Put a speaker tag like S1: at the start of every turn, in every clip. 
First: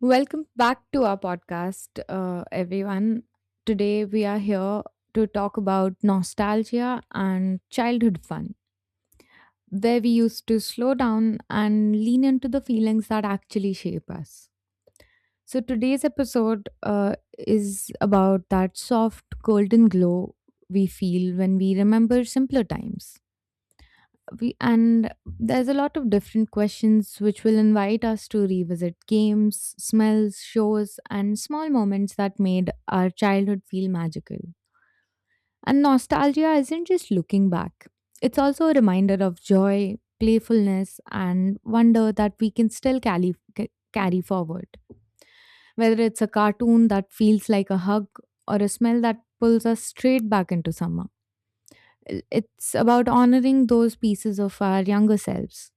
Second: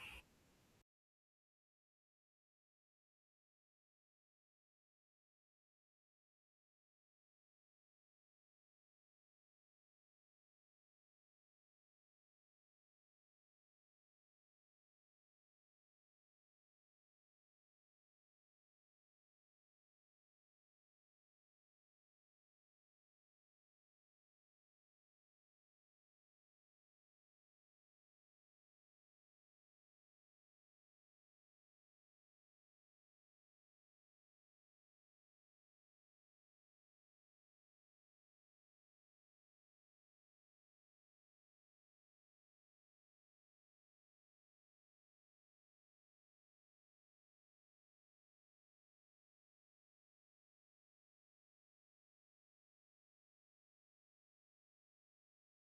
S1: Welcome back to our podcast, everyone. Today we are here to talk about nostalgia and childhood fun, where we used to slow down and lean into the feelings that actually shape us. So today's episode is about that soft golden glow we feel when we remember simpler times we and there's a lot of different questions which will invite us to revisit games, smells, shows and small moments that made our childhood feel magical. And nostalgia isn't just looking back, it's also a reminder of joy, playfulness and wonder that we can still carry, carry forward, whether it's a cartoon that feels like a hug or a smell that pulls us straight back into summer. It's about honoring those pieces of our younger selves.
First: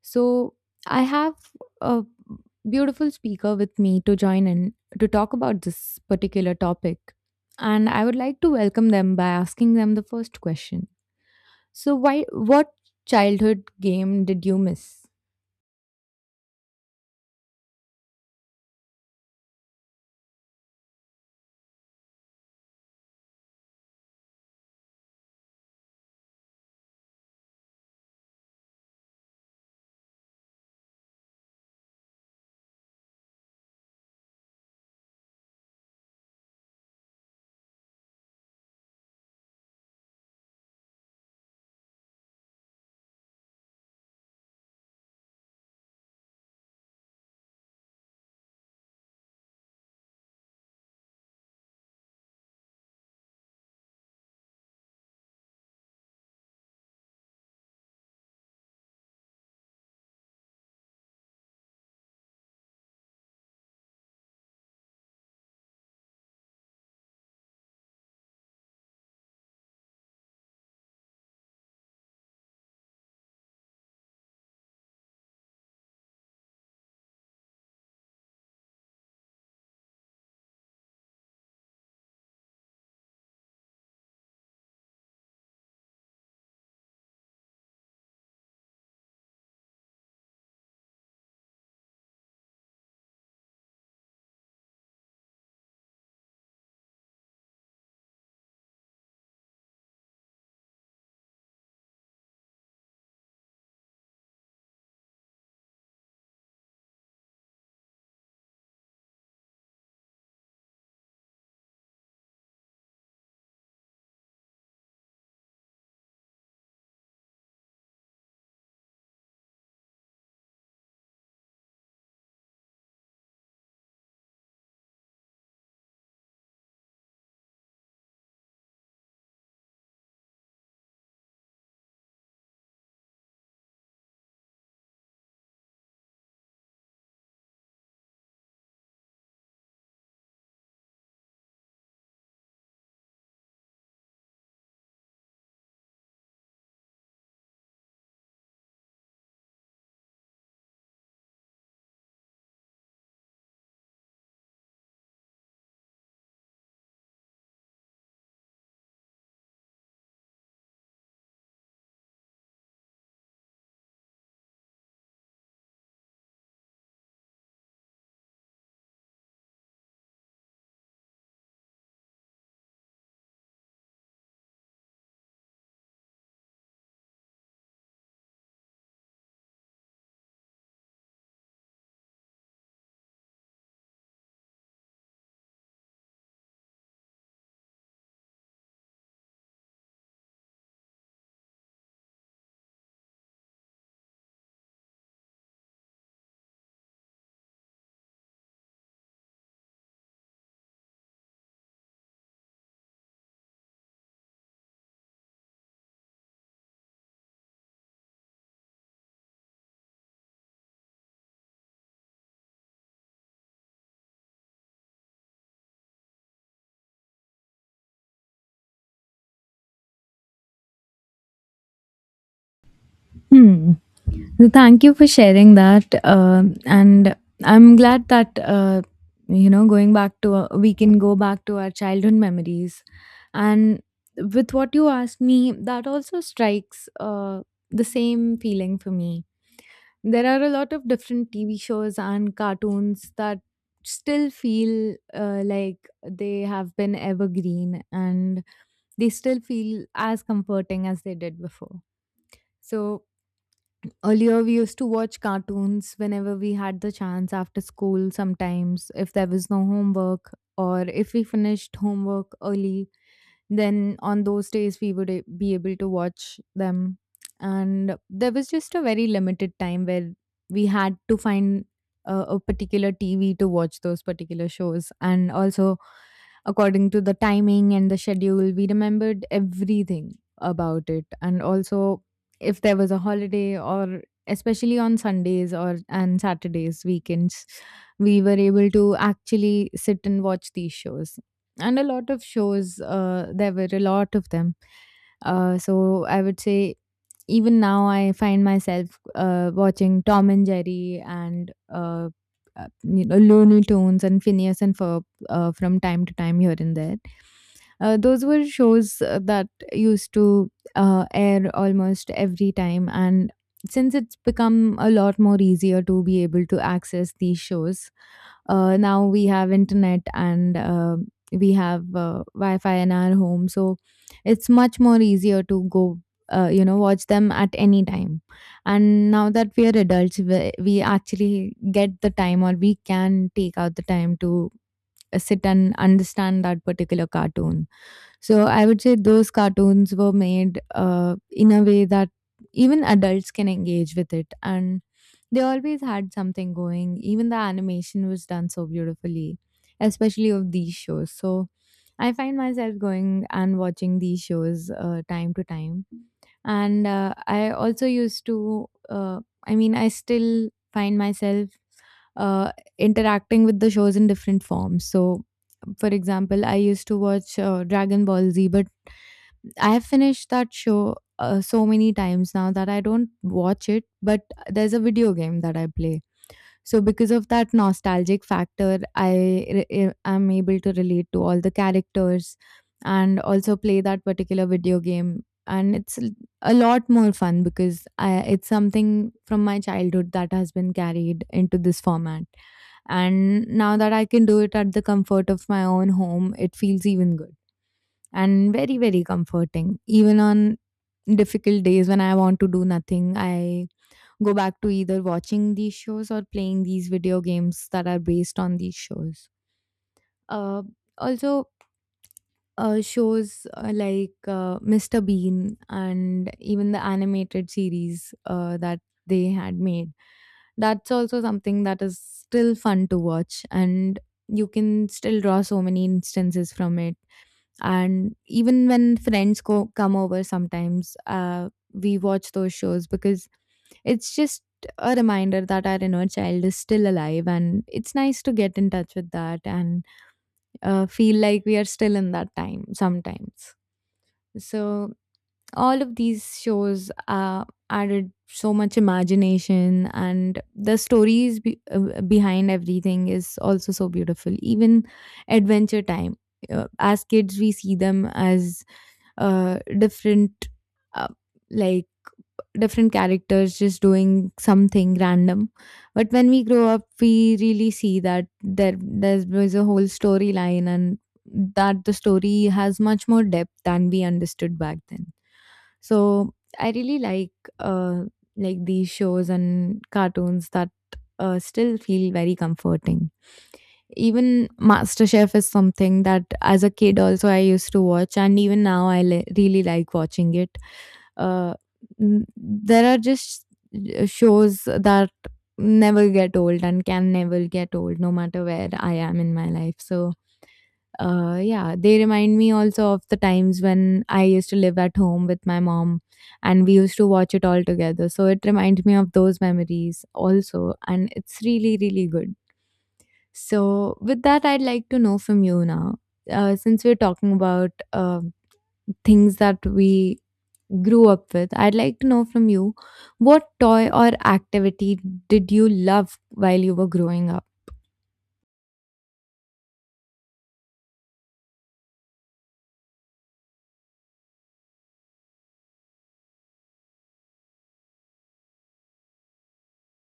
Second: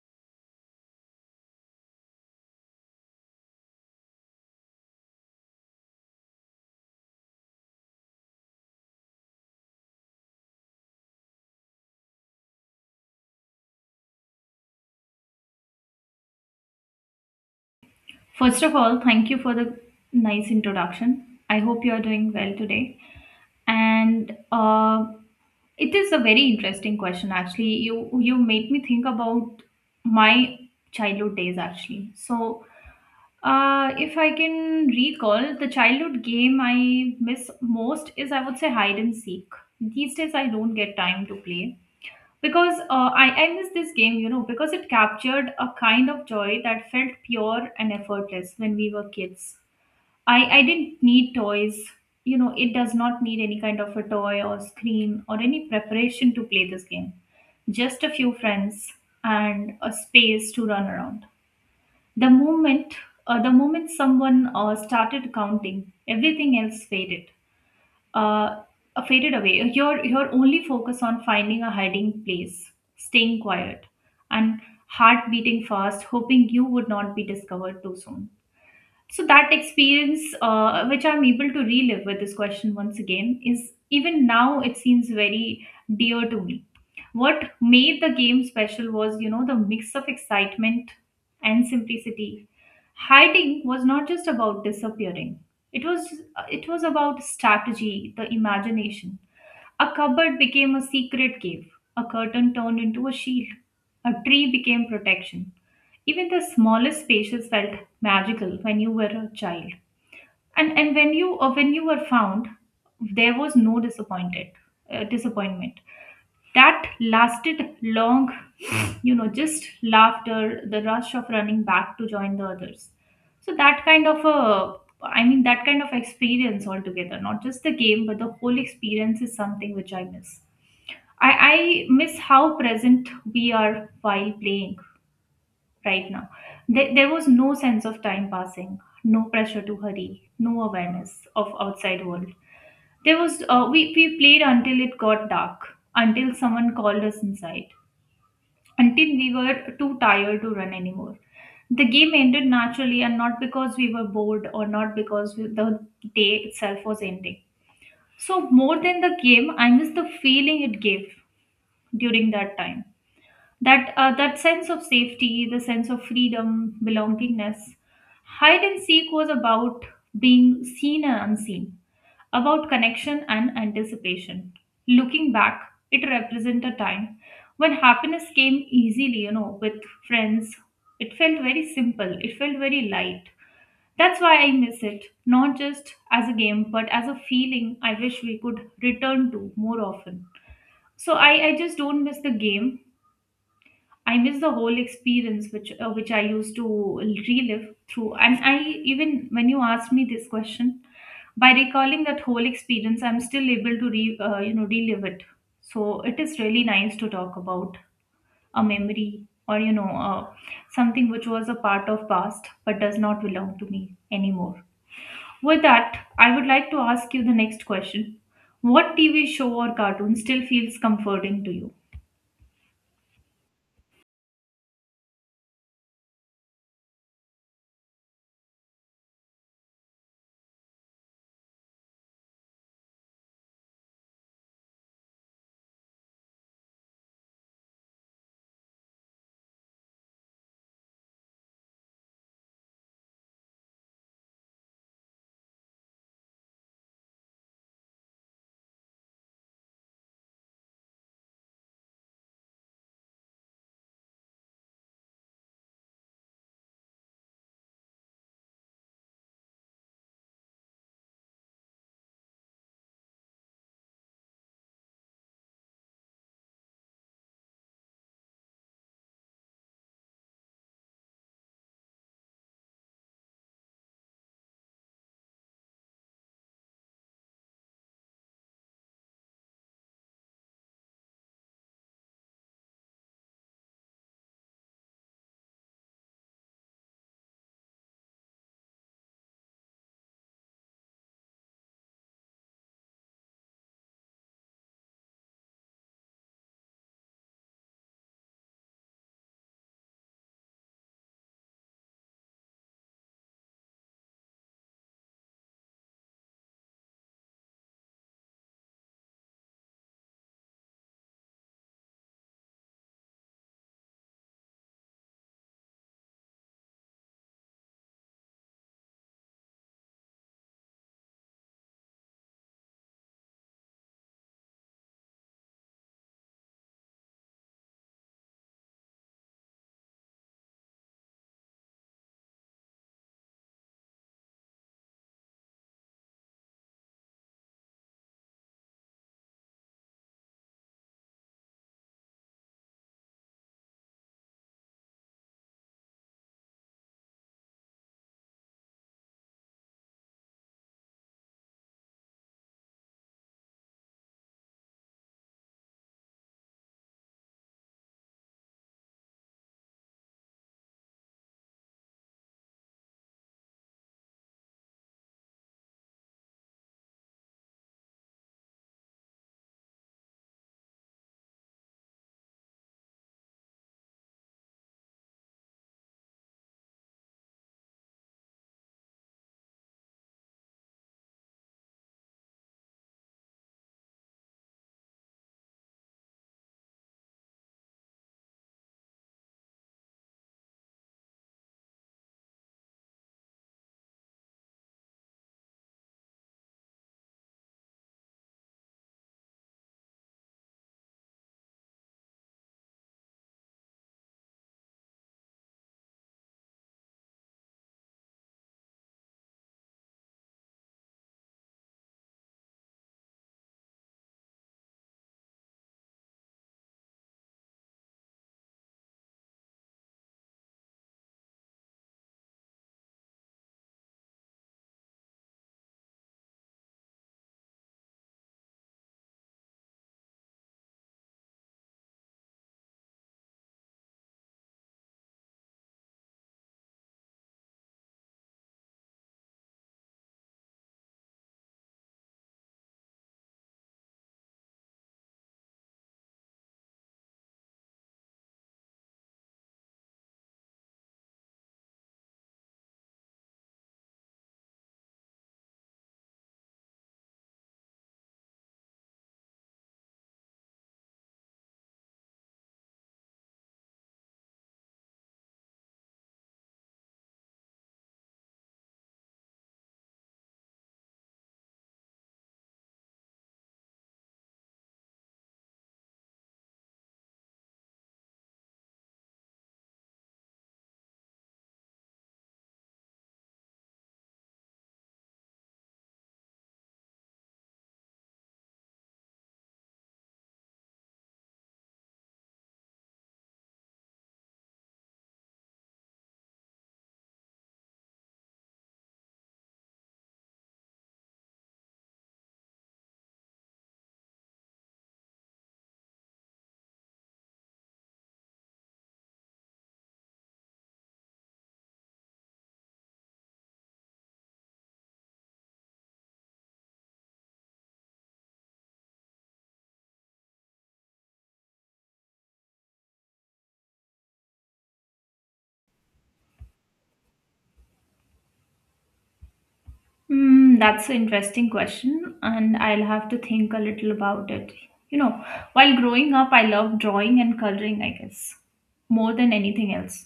S1: So I have a beautiful speaker with me to join in to talk about this particular topic. And I would like to welcome them by asking them the first question. So why what childhood game did you miss?
S2: First of all, thank you for the nice introduction. I hope you are doing well today. And It is a very interesting question, actually. You made me think about my childhood days, actually. So, if I can recall, the childhood game I miss most is, I would say, hide and seek. These days, I don't get time to play because I miss this game, you know, because it captured a kind of joy that felt pure and effortless when we were kids. I didn't need toys. You know, it does not need any kind of a toy or screen or any preparation to play this game. Just a few friends and a space to run around. The moment, the moment someone started counting, everything else faded. Uh, Faded away. Your only focus on finding a hiding place, staying quiet, and heart beating fast, hoping you would not be discovered too soon. So that experience, which I'm able to relive with this question once again, is even now it seems very dear to me. What made the game special was, you know, the mix of excitement and simplicity. Hiding was not just about disappearing. It was it was about strategy, the imagination. A cupboard became a secret cave. A curtain turned into a shield. A tree became protection, even the smallest spaces felt magical when you were a child. And when you were found, there was no disappointed disappointment that lasted long, you know, just laughter, the rush of running back to join the others. So that kind of a, I mean that kind of experience altogether, not just the game but the whole experience is something which I miss. I miss how present we are while playing right now. There was no sense of time passing, no pressure to hurry, no awareness of outside world. There was We played until it got dark, until someone called us inside, until we were too tired to run anymore. The game ended naturally, and not because we were bored or not because the day itself was ending. So more than the game, I miss the feeling it gave during that time. That sense of safety, the sense of freedom, belongingness. Hide and seek was about being seen and unseen, about connection and anticipation. Looking back, it represents a time when happiness came easily, you know, with friends. It felt very simple, it felt very light. That's why I miss it, not just as a game but as a feeling I wish we could return to more often. So I just don't miss the game, I miss the whole experience which I used to relive through. And I, even when you asked me this question, by recalling that whole experience, I'm still able to you know, relive it. So it is really nice to talk about a memory, or you know something which was a part of past but does not belong to me anymore. With that, I would like to ask you the next question. What TV show or cartoon still feels comforting to you?
S1: Hmm. So, thank you for sharing that. And I'm glad that, you know, we can go back to our childhood memories. And with what you asked me, that also strikes the same feeling for me. There are a lot of different TV shows and cartoons that still feel like they have been evergreen and they still feel as comforting as they did before. So earlier, we used to watch cartoons whenever we had the chance after school, sometimes, if there was no homework or if we finished homework early. Then on those days, we would be able to watch them. And there was just a very limited time where we had to find a particular TV to watch those particular shows. And also, according to the timing and the schedule, we remembered everything about it. And also, if there was a holiday or especially on Sundays or and Saturdays, weekends, we were able to actually sit and watch these shows. And a lot of shows, there were a lot of them. So I would say even now I find myself watching Tom and Jerry and you know, Looney Tunes and Phineas and Ferb from time to time, here and there. Those were shows that used to air almost every time. And since it's become a lot more easier to be able to access these shows, now we have internet and we have Wi-Fi in our home, so it's much more easier to go, you know, watch them at any time. And now that we are adults, we actually get the time, or we can take out the time to sit and understand that particular cartoon. So I would say those cartoons were made in a way that even adults can engage with it, and they always had something going. Even the animation was done so beautifully, especially of these shows. So I find myself going and watching these shows time to time. And I also used to, I still find myself uh, interacting with the shows in different forms. So, for example, I used to watch Dragon Ball Z, but I have finished that show so many times now that I don't watch it, but there's a video game that I play. So because of that nostalgic factor, I am able to relate to all the characters and also play that particular video game. And a lot more fun because it's something from my childhood that has been carried into this format. And now that I can do it at the comfort of my own home, it feels even good and very, very comforting. Even on difficult days when I want to do nothing, I go back to either watching these shows or playing these video games that are based on these shows. Uh, Also, shows like Mr. Bean and even the animated series that they had made. That's also something that is still fun to watch, and you can still draw so many instances from it. And even when come over sometimes, we watch those shows because it's just a reminder that our inner child is still alive, and it's nice to get in touch with that and feel like we are still in that time sometimes. So, all of these shows added so much imagination, and the stories behind everything is also so beautiful. Even Adventure Time. As kids, we see them as different, uh, like different characters just doing something random. But when we grow up, we really see that there was a whole storyline and that the story has much more depth than we understood back then. So I really like uh, these shows and cartoons that still feel very comforting. Even MasterChef is something that as a kid also I used to watch, and even now really like watching it. uh, there are just shows that never get old and can never get old no matter where I am in my life. So, yeah, they remind me also of the times when I used to live at home with my mom and we used to watch it all together. So, it reminds me of those memories also. And it's really, really good. So, with that, I'd like to know from you now. Since we're talking about things that we grew up with, I'd like to know from you, what toy or activity did you love while you were growing up?
S2: Hmm, that's an interesting question, and I'll have to think a little about it. You know, while growing up, I loved drawing and coloring, I guess, more than anything else.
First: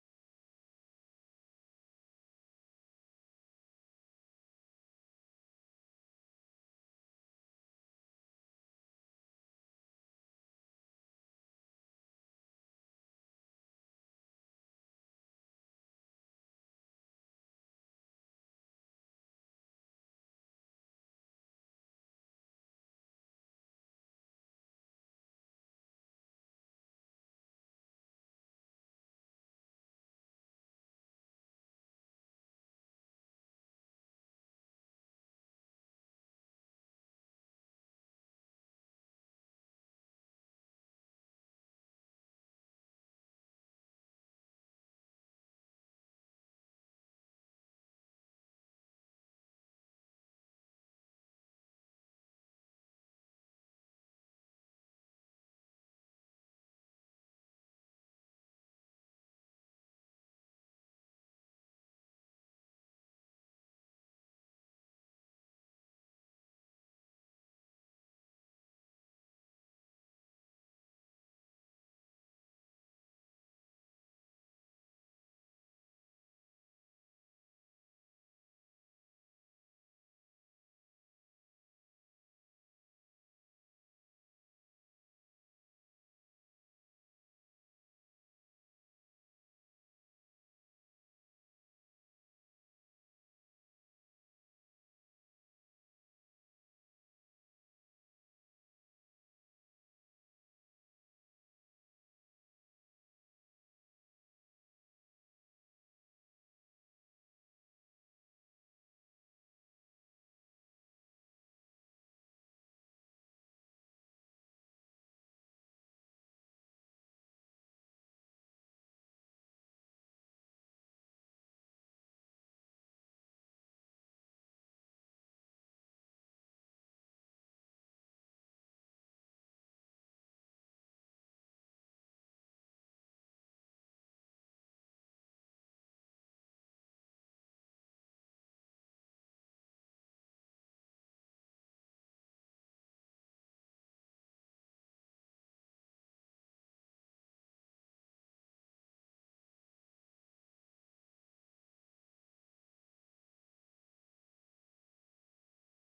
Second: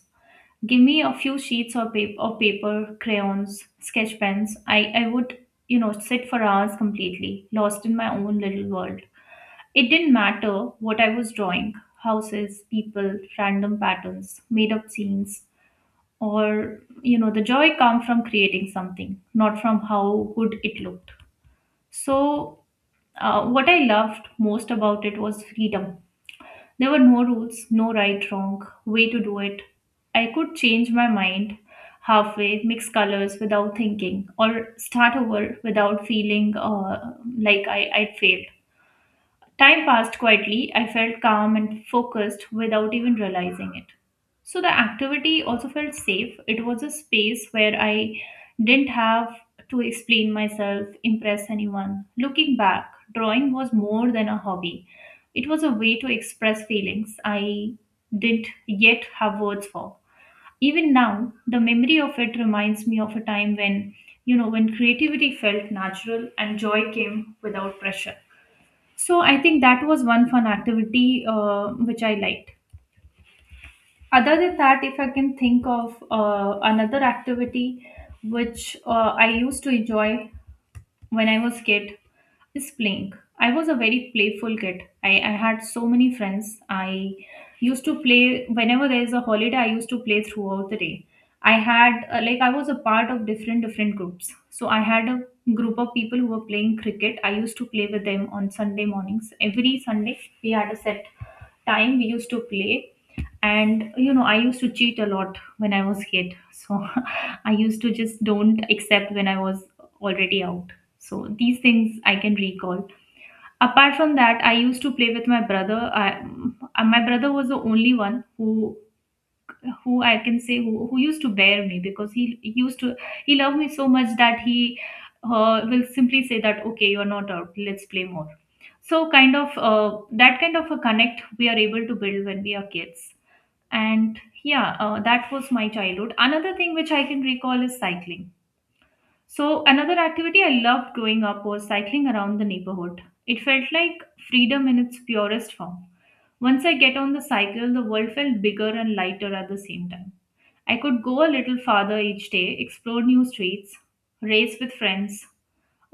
S2: Give me a few sheets of paper, crayons, sketch pens. I would, you know, sit for hours completely, lost in my own little world. It didn't matter what I was drawing: houses, people, random patterns, made up scenes, or you know the joy come from creating something, not from how good it looked. So what I loved most about it was freedom. There were no rules, no right wrong way to do it. I could change my mind halfway, mix colors without thinking, or start over without feeling like I'd failed. Time passed quietly. I felt calm and focused without even realizing it. So the activity also felt safe. It was a space where I didn't have to explain myself, impress anyone. Looking back, drawing was more than a hobby. It was a way to express feelings I didn't yet have words for. Even now, the memory of it reminds me of a time when, you know, when creativity felt natural and joy came without pressure. So I think that was one fun activity which I liked. Other than that, if I can think of another activity which I used to enjoy when I was kid, is playing. I was a very playful kid. I had so many friends. I used to play whenever there is a holiday. I used to play throughout the day. I had like I was a part of different different groups. So I had a group of people who were playing cricket. I used to play with them on Sunday mornings. Every Sunday we had a set time we used to play, and you know I used to cheat a lot when I was kid. So I used to just don't accept when I was already out. So these things I can recall. Apart from that, I used to play with my brother. My brother was the only one who I can say who used to bear me because he used to he loved me so much that he will simply say that okay you're not out, let's play more. So kind of that kind of a connect we are able to build when we are kids. And yeah, that was my childhood. Another thing which I can recall is cycling. So, another activity I loved growing up was cycling around the neighborhood. It felt like freedom in its purest form. Once I get on the cycle, the world felt bigger and lighter at the same time. I could go a little farther each day, explore new streets, race with friends,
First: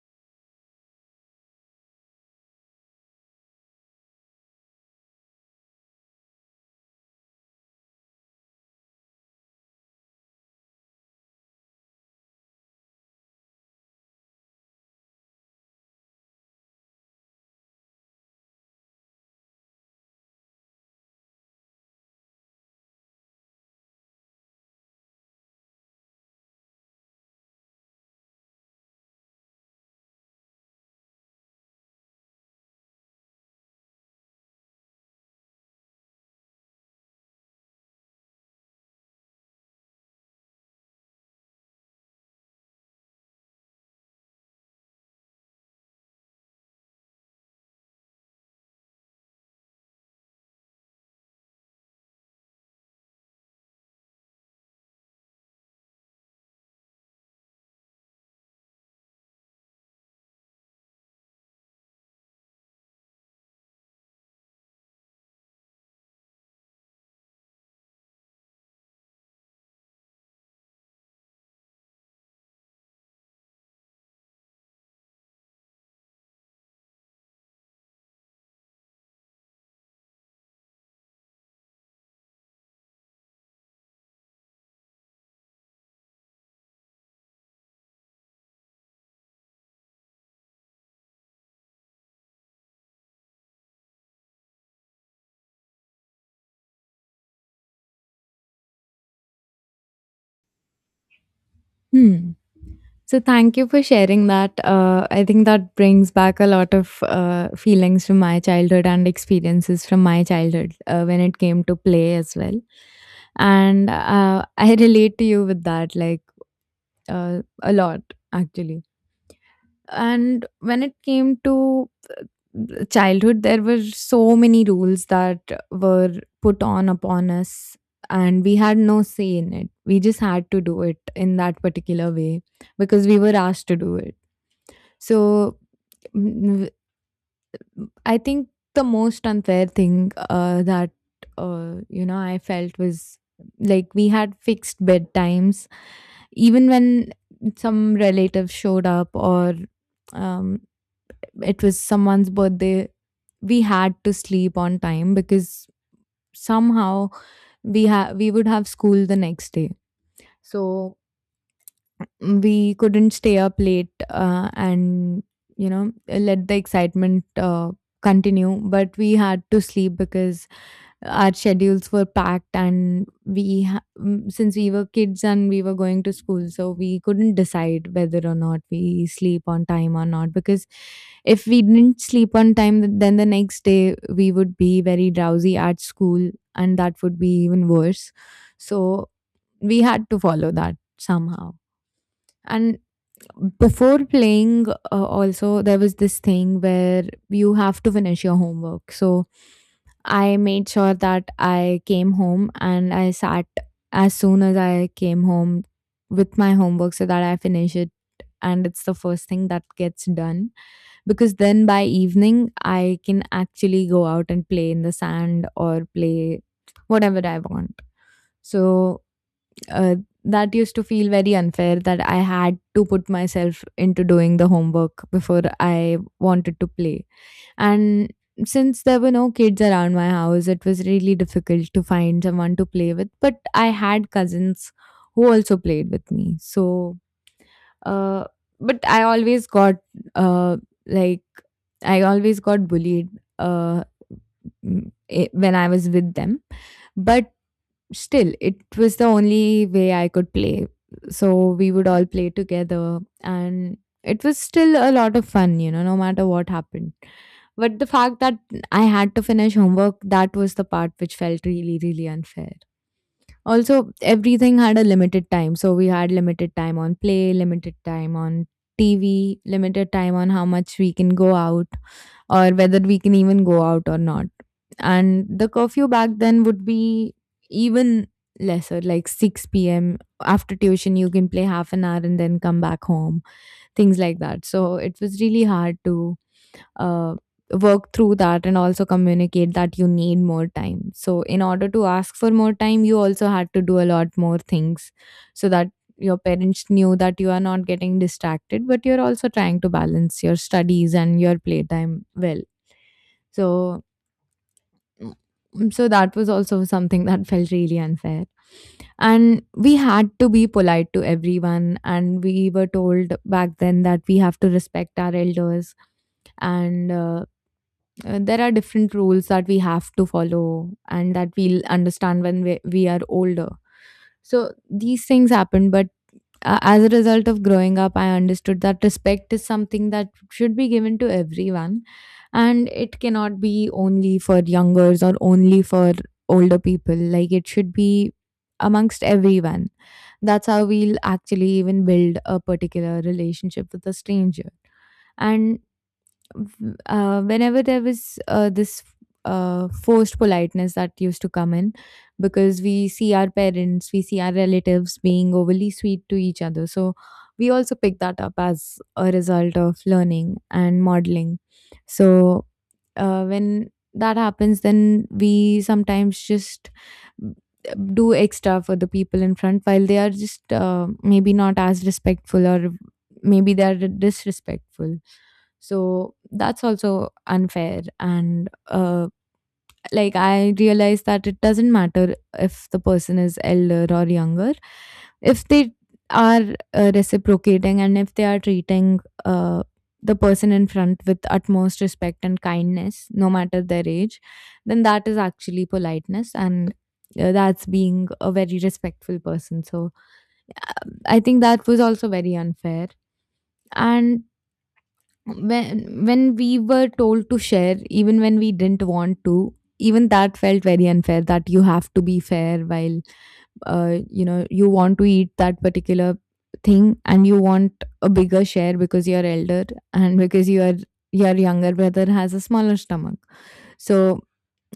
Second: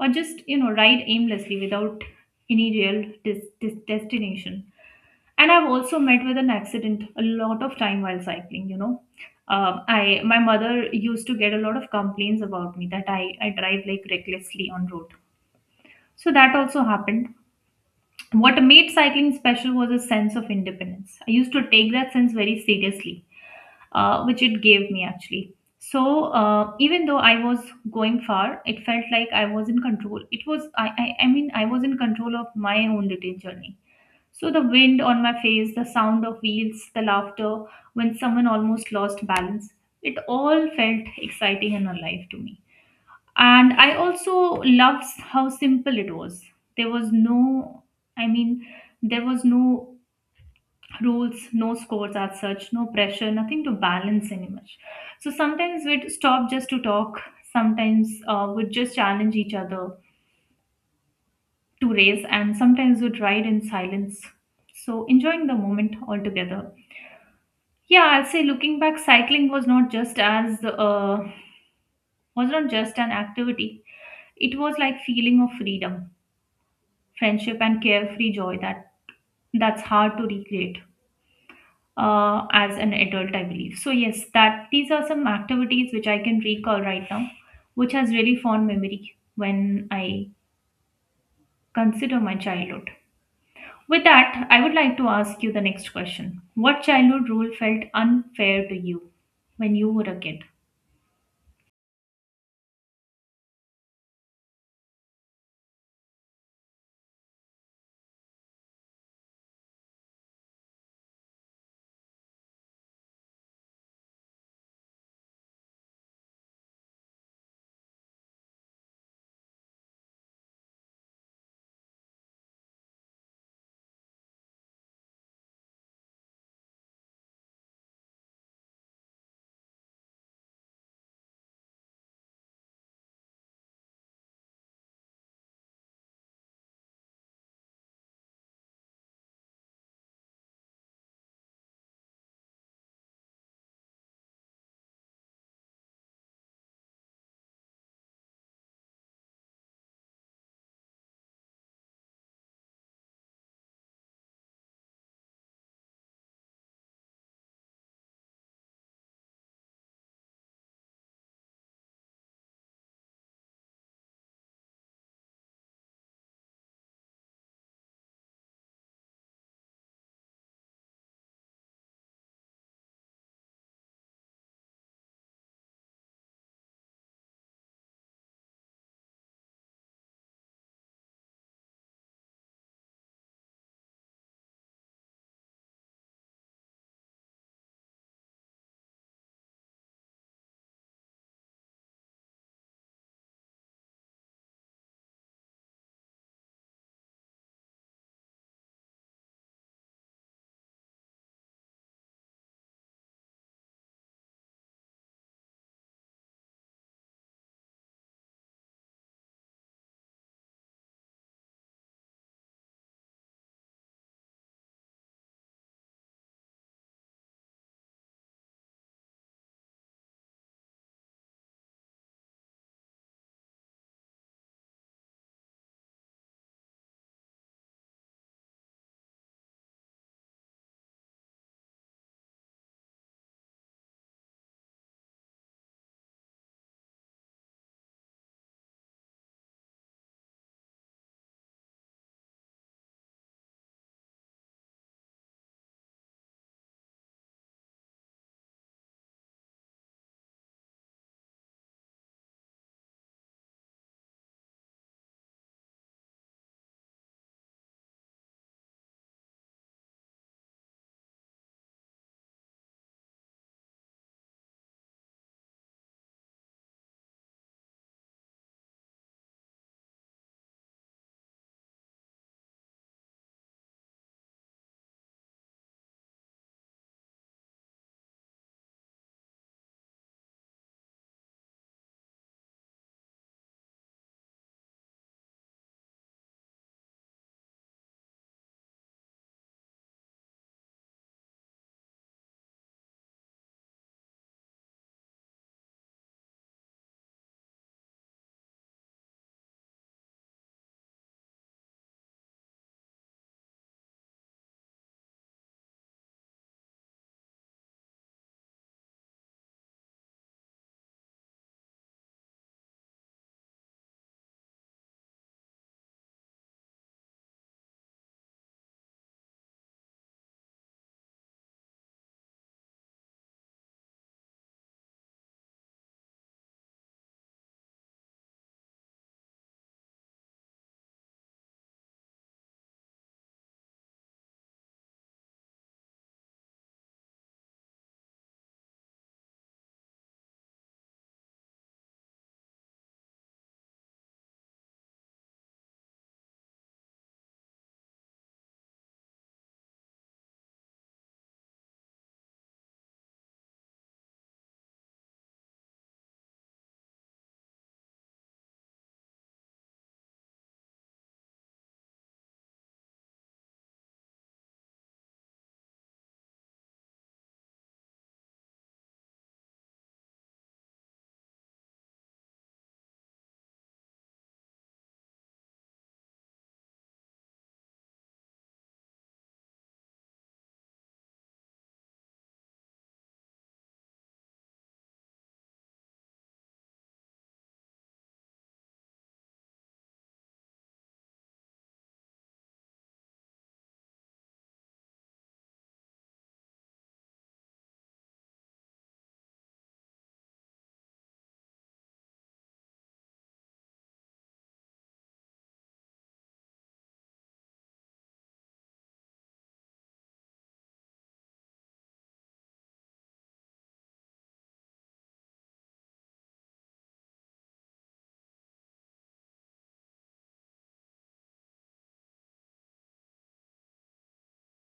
S2: or just, you know, ride aimlessly without any real destination. And I've also met with an accident a lot of time while cycling, you know. I my mother used to get a lot of complaints about me that I drive like recklessly on road. So that also happened. What made cycling special was a sense of independence. I used to take that sense very seriously, which it gave me actually. So even though I was going far, it felt like I was in control. It was I, I i mean I was in control of my own little journey. So the wind on my face, the sound of wheels, the laughter when someone almost lost balance, it all felt exciting and alive to me. And I also loved how simple it was. There was no, I mean, there was no rules, no scores as such, no pressure, nothing to balance any much. So sometimes we'd stop just to talk, sometimes we'd just challenge each other to race, and sometimes we'd ride in silence. So enjoying the moment altogether. Yeah, I'll say looking back, cycling was not just as was not just an activity. It was like feeling of freedom, friendship, and carefree joy that that's hard to recreate as an adult, I believe. So yes, that these are some activities which I can recall right now, which has really fond memory when I consider my childhood. With that, I would like to ask you the next question. What childhood rule felt unfair to you when you were a kid?
S1: Hmm. So thank you for sharing that. I think that brings back a lot of feelings from my childhood and experiences from my childhood when it came to play as well. And I relate to you with that, like a lot actually. And when it came to childhood, there were so many rules that were put on upon us, and we had no say in it. We just had to do it in that particular way because we were asked to do it. So mm, I think the most unfair thing that you know, I felt was like we had fixed bedtimes even when some relative showed up or um, it was someone's birthday. We had to sleep on time because somehow we would have school the next day. So we couldn't stay up late and you know, let the excitement continue, but we had to sleep because our schedules were packed. And since we were kids and we were going to school, so we couldn't decide whether or not we sleep on time or not, because if we didn't sleep on time, then the next day we would be very drowsy at school, and that would be even worse. So we had to follow that somehow. And before playing, also, there was this thing where you have to finish your homework. So I made sure that I came home and I sat as soon as I came home with my homework so that I finish it. And it's the first thing that gets done, because then by evening, I can actually go out and play in the sand or play whatever I want. So uh, that used to feel very unfair, that I had to put myself into doing the homework before I wanted to play. And since there were no kids around my house, it was really difficult to find someone to play with. But I had cousins who also played with me. So, uh, but I always got uh, like, I always got bullied uh, when I was with them. But still, it was the only way I could play. So we would all play together and it was still a lot of fun, you know, no matter what happened. But the fact that I had to finish homework, that was the part which felt really, really unfair. Also, everything had a limited time. So we had limited time on play, limited time on TV, limited time on how much we can go out or whether we can even go out or not. And the curfew back then would be even lesser, like 6 p.m. After tuition, you can play half an hour and then come back home, things like that. So it was really hard to uh, work through that and also communicate that you need more time. So, in order to ask for more time, you also had to do a lot more things so that your parents knew that you are not getting distracted, but you're also trying to balance your studies and your playtime well. So, Mm, So that was also something that felt really unfair. And we had to be polite to everyone. And we were told back then that we have to respect our elders. And there are different rules that we have to follow and that we'll understand when we are older. So these things happen, but as a result of growing up, I understood that respect is something that should be given to everyone, and it cannot be only for youngers or only for older people. Like it should be amongst everyone. That's how we'll actually even build a particular relationship with a stranger. And whenever there was this forced politeness that used to come in because we see our parents, we see our relatives being overly sweet to each other. So we also pick that up as a result of learning and modeling. So when that happens, then we sometimes just do extra for the people in front while they are just maybe not as respectful, or maybe they are disrespectful. So that's also unfair. And like, I realize that it doesn't matter if the person is elder or younger, if they are reciprocating and if they are treating uh, the person in front with utmost respect and kindness, no matter their age, then that is actually politeness, and that's being a very respectful person. So I think that was also very unfair. And when we were told to share even when we didn't want to, even that felt very unfair, that you have to be fair, while you want to eat that particular thing, and you want a bigger share because you're elder, and because your younger brother has a smaller stomach. so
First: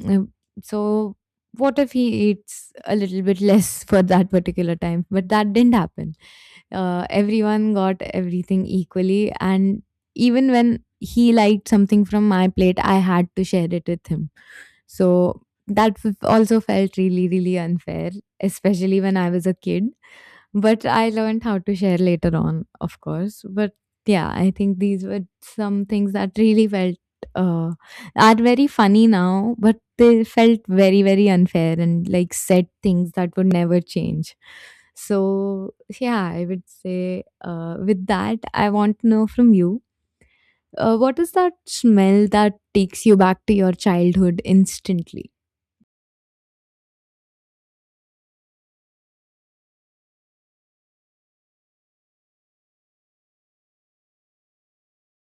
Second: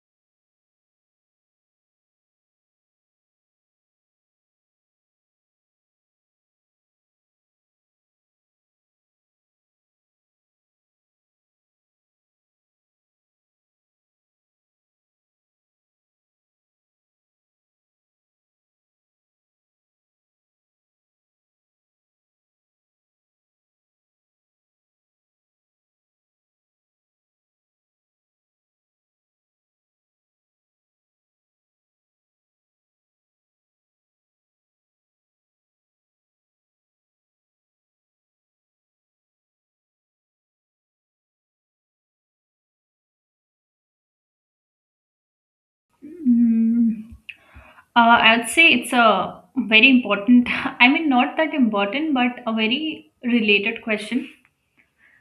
S1: um, so what if he eats a little bit less for that particular time? But that didn't happen. Everyone got everything equally, and even when he liked something from my plate, I had to share it with him. So that also felt really, really unfair, especially when I was a kid. But I learned how to share later on, of course. But yeah, I think these were some things that really felt uh, are very funny now, but they felt very, very unfair, and, like said, things that would never change. So yeah, I would say, with that, I want to know from you, what is that smell that takes you back to your childhood instantly?
S2: Mm, I'd say it's a very important, I mean, not that important, but a very related question,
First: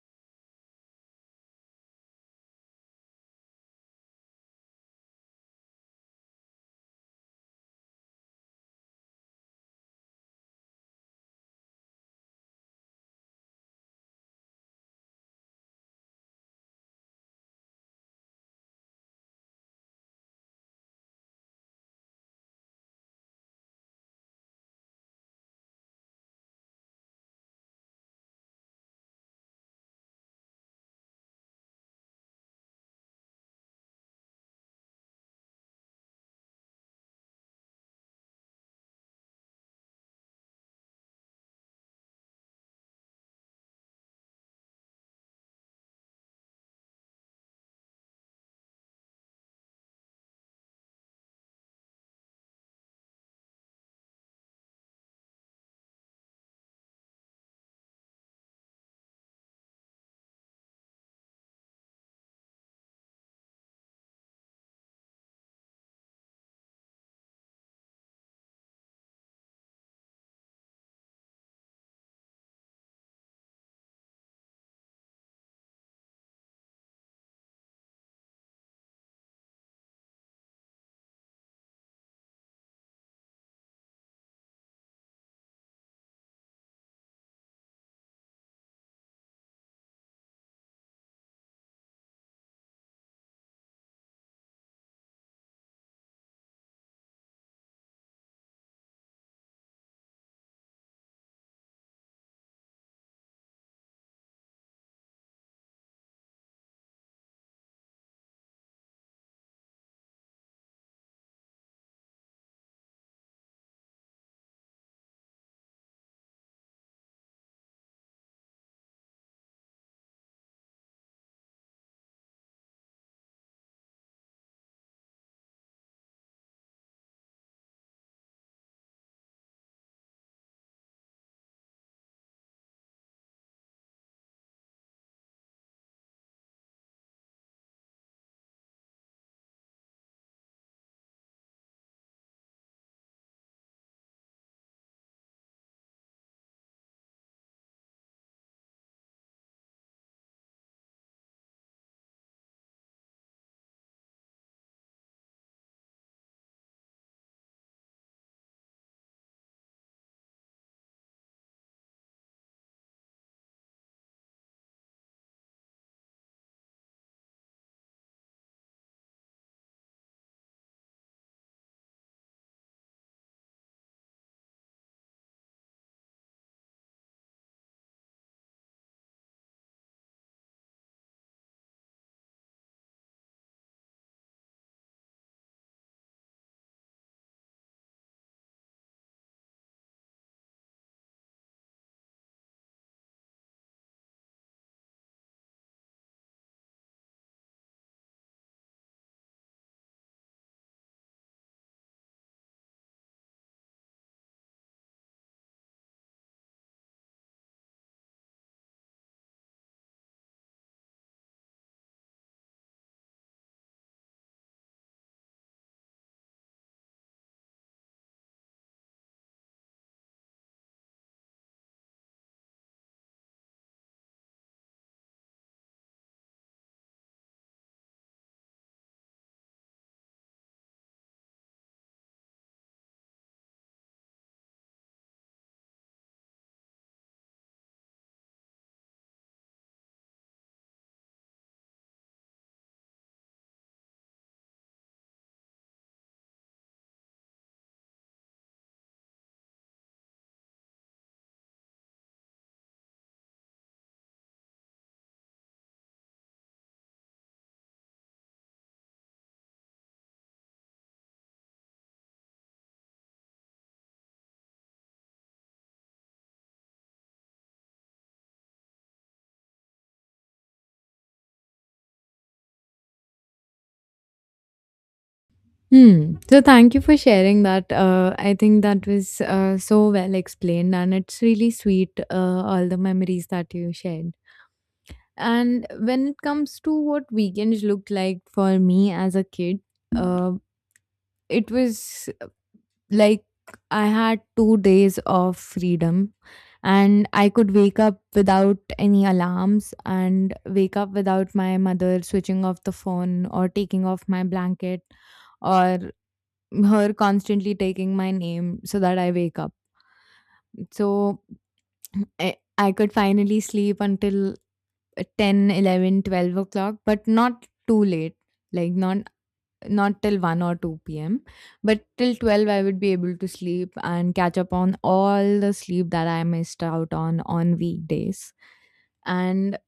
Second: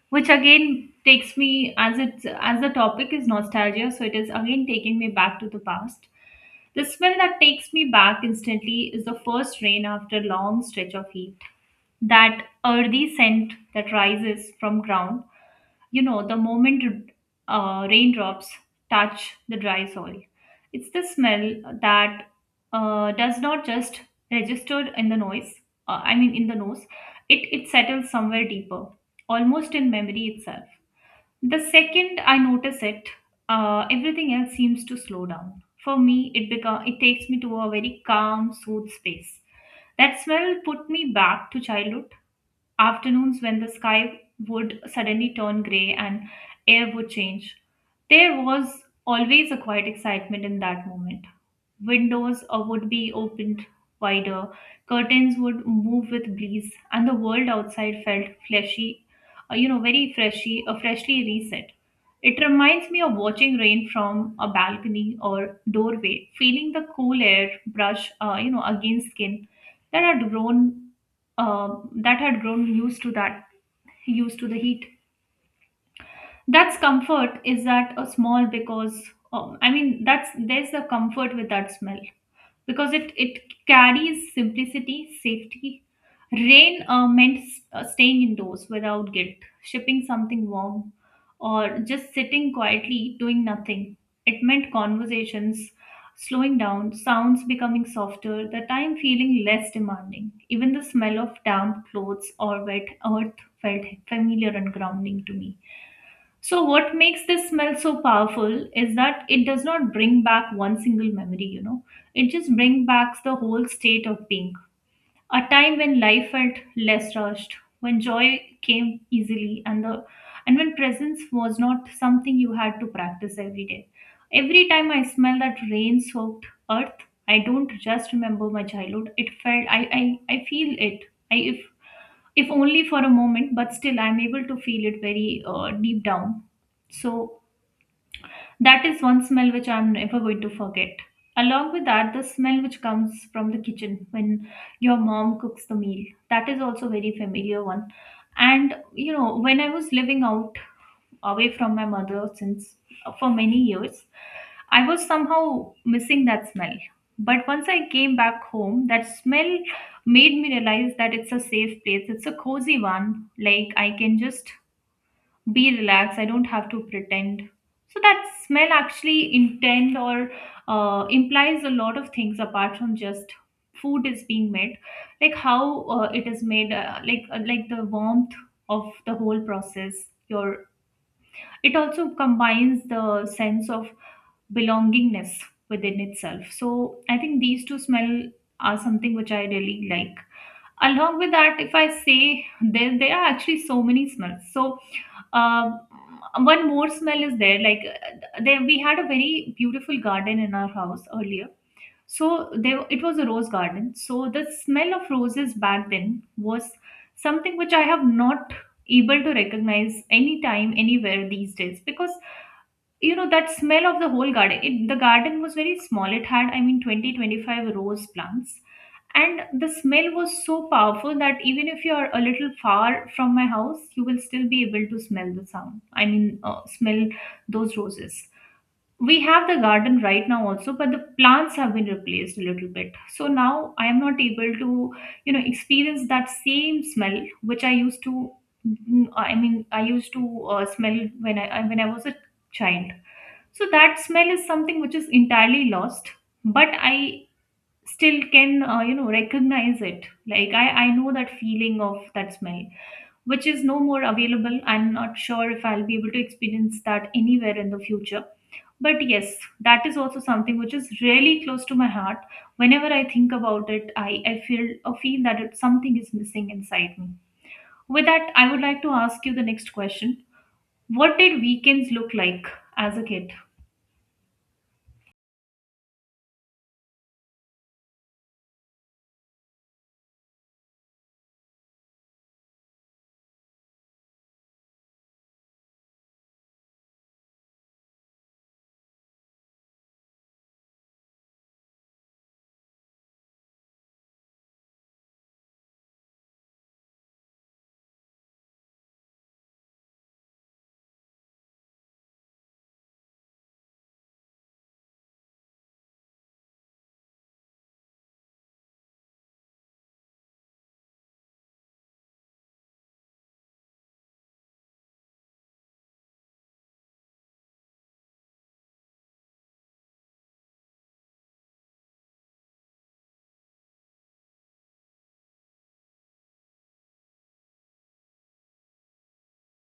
S2: which again takes me as it's as the topic is nostalgia, so it is again taking me back to the past. The smell that takes me back instantly is the first rain after a long stretch of heat. That earthy scent that rises from ground, you know, the moment raindrops touch the dry soil. It's the smell that does not just register in the noise, I mean, in the nose. It settles somewhere deeper, almost in memory itself. The second I notice it, everything else seems to slow down. For me, it takes me to a very calm, soothed space. That smell put me back to childhood afternoons when the sky would suddenly turn grey and air would change. There was always a quiet excitement in that moment. Windows would be opened wider, curtains would move with breeze, and the world outside felt fleshy, you know, very freshy, freshly reset. It reminds me of watching rain from a balcony or doorway, feeling the cool air brush, against skin that had grown uh, that had grown used to that used to the heat. That's comfort. Is that a small because I mean that's there's the comfort with that smell because it carries simplicity, safety. Rain staying indoors without guilt, shipping something warm, or just sitting quietly doing nothing. It meant conversations slowing down, sounds becoming softer, the time feeling less demanding. Even the smell of damp clothes or wet earth felt familiar and grounding to me. So, what makes this smell so powerful is that it does not bring back one single memory, it just brings back the whole state of being. A time when life felt less rushed, when joy came easily, and the and when presence was not something you had to practice every day. Every time I smell that rain soaked earth, I don't just remember my childhood. It felt I feel it. I If only for a moment, but still I'm able to feel it very deep down. So that is one smell which I'm never going to forget. Along with that, the smell which comes from the kitchen when your mom cooks the meal. That is also very familiar one. And you know, when I was living out away from my mother since for many years, I was somehow missing that smell. But once I came back home, that smell made me realize that it's a safe place. It's a cozy one. Like I can just be relaxed. I don't have to pretend. So that smell actually intend or implies a lot of things apart from just food is being made, like how it is made, like the warmth of the whole process. Your it also combines the sense of belongingness within itself. So I think these two smell are something which I really like. Along with that, if I say, there are actually so many smells. So um, one more smell is there. Like there, we had a very beautiful garden in our house earlier. So there, it was a rose garden. So the smell of roses back then was something which I have not able to recognize anytime anywhere these days. Because you know, that smell of the whole garden, the garden was very small. It had, I mean, 20-25 rose plants, and the smell was so powerful that even if you are a little far from my house, you will still be able to smell the sound I mean smell those roses. We have the garden right now also, but the plants have been replaced a little bit, so now I am not able to, you know, experience that same smell which I used to, I used to smell when I was a child. So that smell is something which is entirely lost. But I still can, recognize it. Like I know that feeling of that smell which is no more available. I'm not sure if I'll be able to experience that anywhere in the future. But yes, that is also something which is really close to my heart. Whenever I think about it, I feel that something is missing inside me. With that, I would like to ask you the next question. What did weekends look like as a kid?
S1: Hmm. So thank you for sharing that. I think that was so well explained, and it's really sweet. All the memories that you shared. And when it comes to what weekends looked like for me as a kid, uh, it was like I had 2 days of freedom, and I could wake up without any alarms and wake up without my mother switching off the phone or taking off my blanket, or her constantly taking my name so that I wake up. So I could finally sleep until 10, 11, 12 o'clock, but not too late, like not till 1 or 2 p.m, but till 12 I would be able to sleep and catch up on all the sleep that I missed out on weekdays. And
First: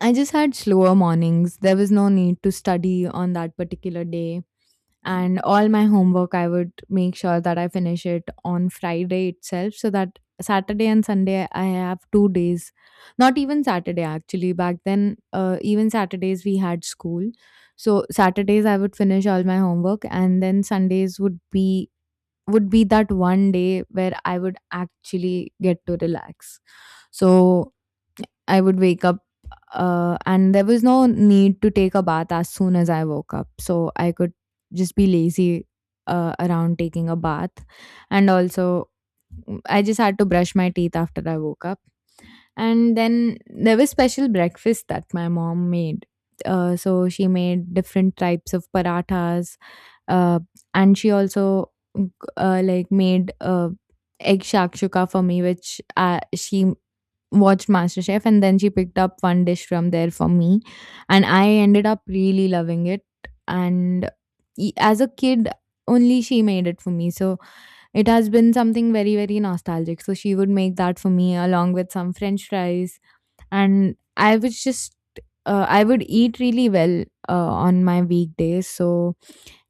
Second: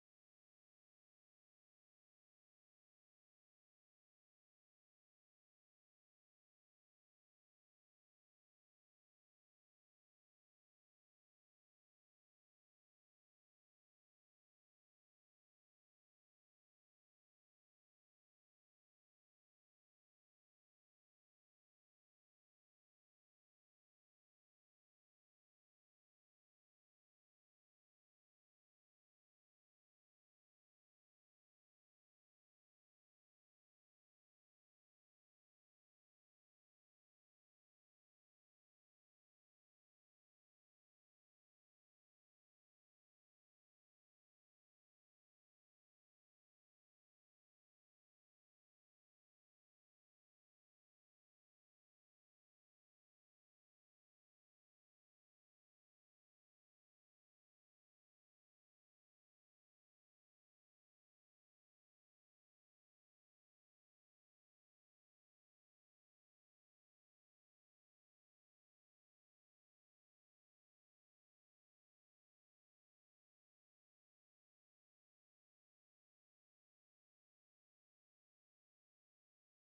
S1: I just had slower mornings. There was no need to study on that particular day. And all my homework, I would make sure that I finish it on Friday itself, so that Saturday and Sunday, I have 2 days. Not even Saturday, actually. Back then, even Saturdays, we had school. So, Saturdays, I would finish all my homework, and then Sundays would be that one day where I would actually get to relax. So I would wake up, and there was no need to take a bath as soon as I woke up. So I could just be lazy around taking a bath. And also, I just had to brush my teeth after I woke up, and then there was special breakfast that my mom made. So she made different types of parathas, uh, and she also like made egg shakshuka for me, which she watched MasterChef, and then she picked up one dish from there for me, and I ended up really loving it. And as a kid, only she made it for me, so it has been something very, very nostalgic. So she would make that for me along with some French fries, and I was just I would eat really well on my weekdays. So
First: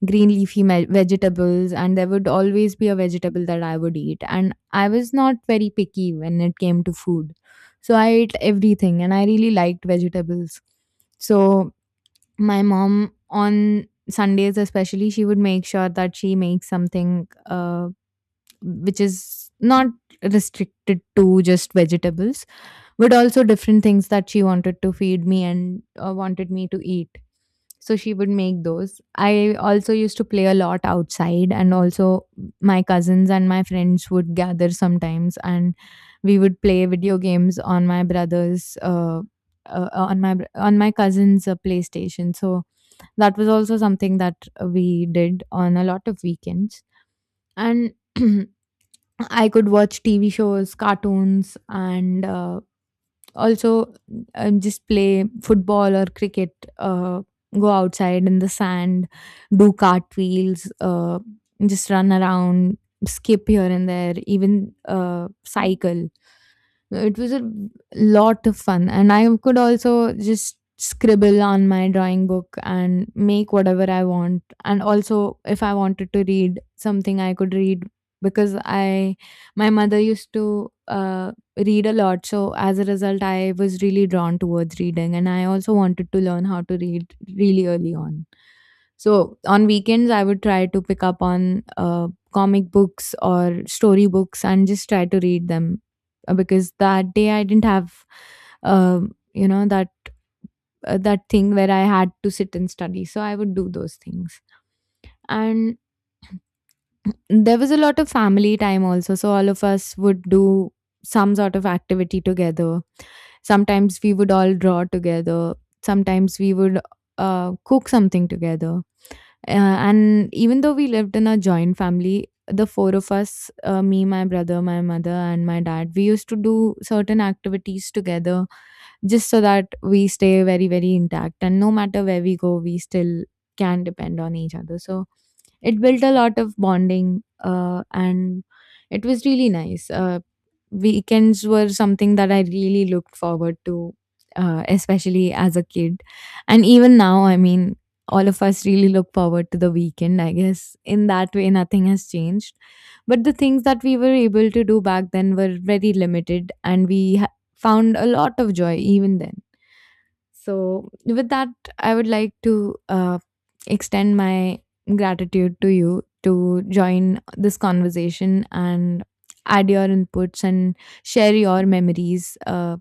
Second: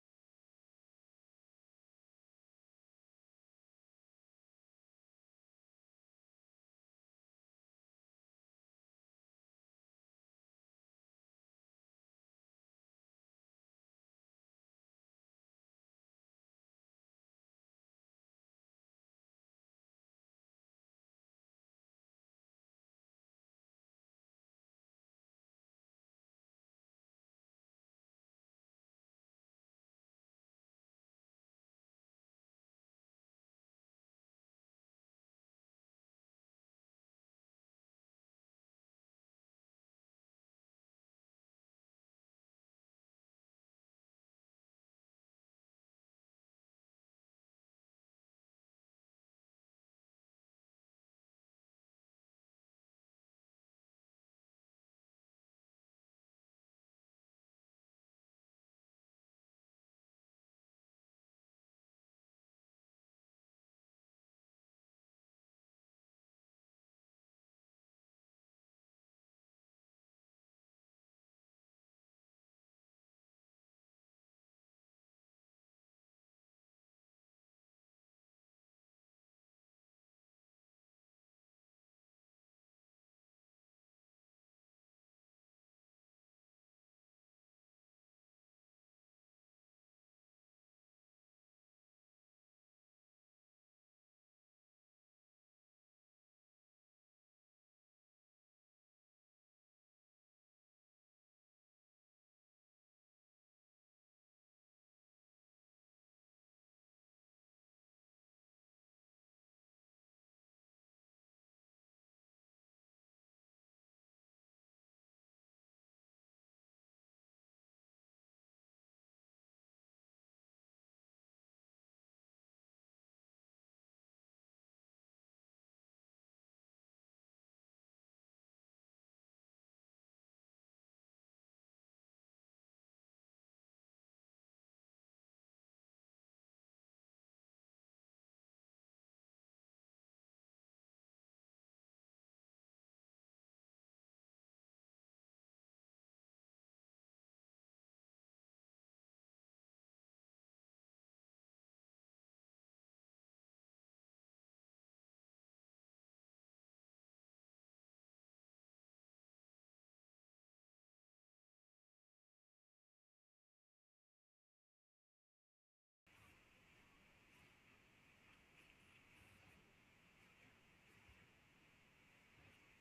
S1: green leafy vegetables, and there would always be a vegetable that I would eat. And I was not very picky when it came to food, so I ate everything, and I really liked vegetables. So my mom on Sundays especially, she would make sure that she makes something which is not restricted to just vegetables, but also different things that she wanted to feed me and wanted me to eat. So she would make those. I also used to play a lot outside, and also my cousins and my friends would gather sometimes, and we would play video games on my brother's. On my br- on my cousin's PlayStation. So that was also something that we did on a lot of weekends. And I could watch TV shows, cartoons, and also, just play football or cricket, uh, go outside in the sand, do cartwheels, just run around, skip here and there, even cycle, no, it was a lot of fun, and I could also just scribble on my drawing book and make whatever I want. And also, if I wanted to read something, I could read because I my mother used to read a lot. So as a result, I was really drawn towards reading, and I also wanted to learn how to read really early on. So on weekends, I would try to pick up on comic books or story books and just try to read them, because that day I didn't have, um, you know, that that thing where I had to sit and study. So I would do those things. And there was a lot of family time also. So all of us would do some sort of activity together. Sometimes we would all draw together. Sometimes we would cook something together. And even though we lived in a joint family, the four of us, me, my brother, my mother, and my dad, we used to do certain activities together, just so that we stay very, very intact. And no matter where we go, we still can depend on each other. So it built a lot of bonding, and it was really nice. Weekends were something that I really looked forward to, especially as a kid. And even now, I mean, all of us really look forward to the weekend, I guess. In that way, nothing has changed. But the things that we were able to do back then were very limited, and we found a lot of joy even then. So, with that, I would like to extend my gratitude to you to join this conversation and add your inputs and share your memories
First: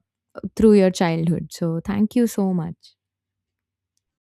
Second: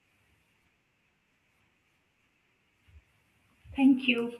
S1: through your childhood. So, thank you so much.
S2: Thank you.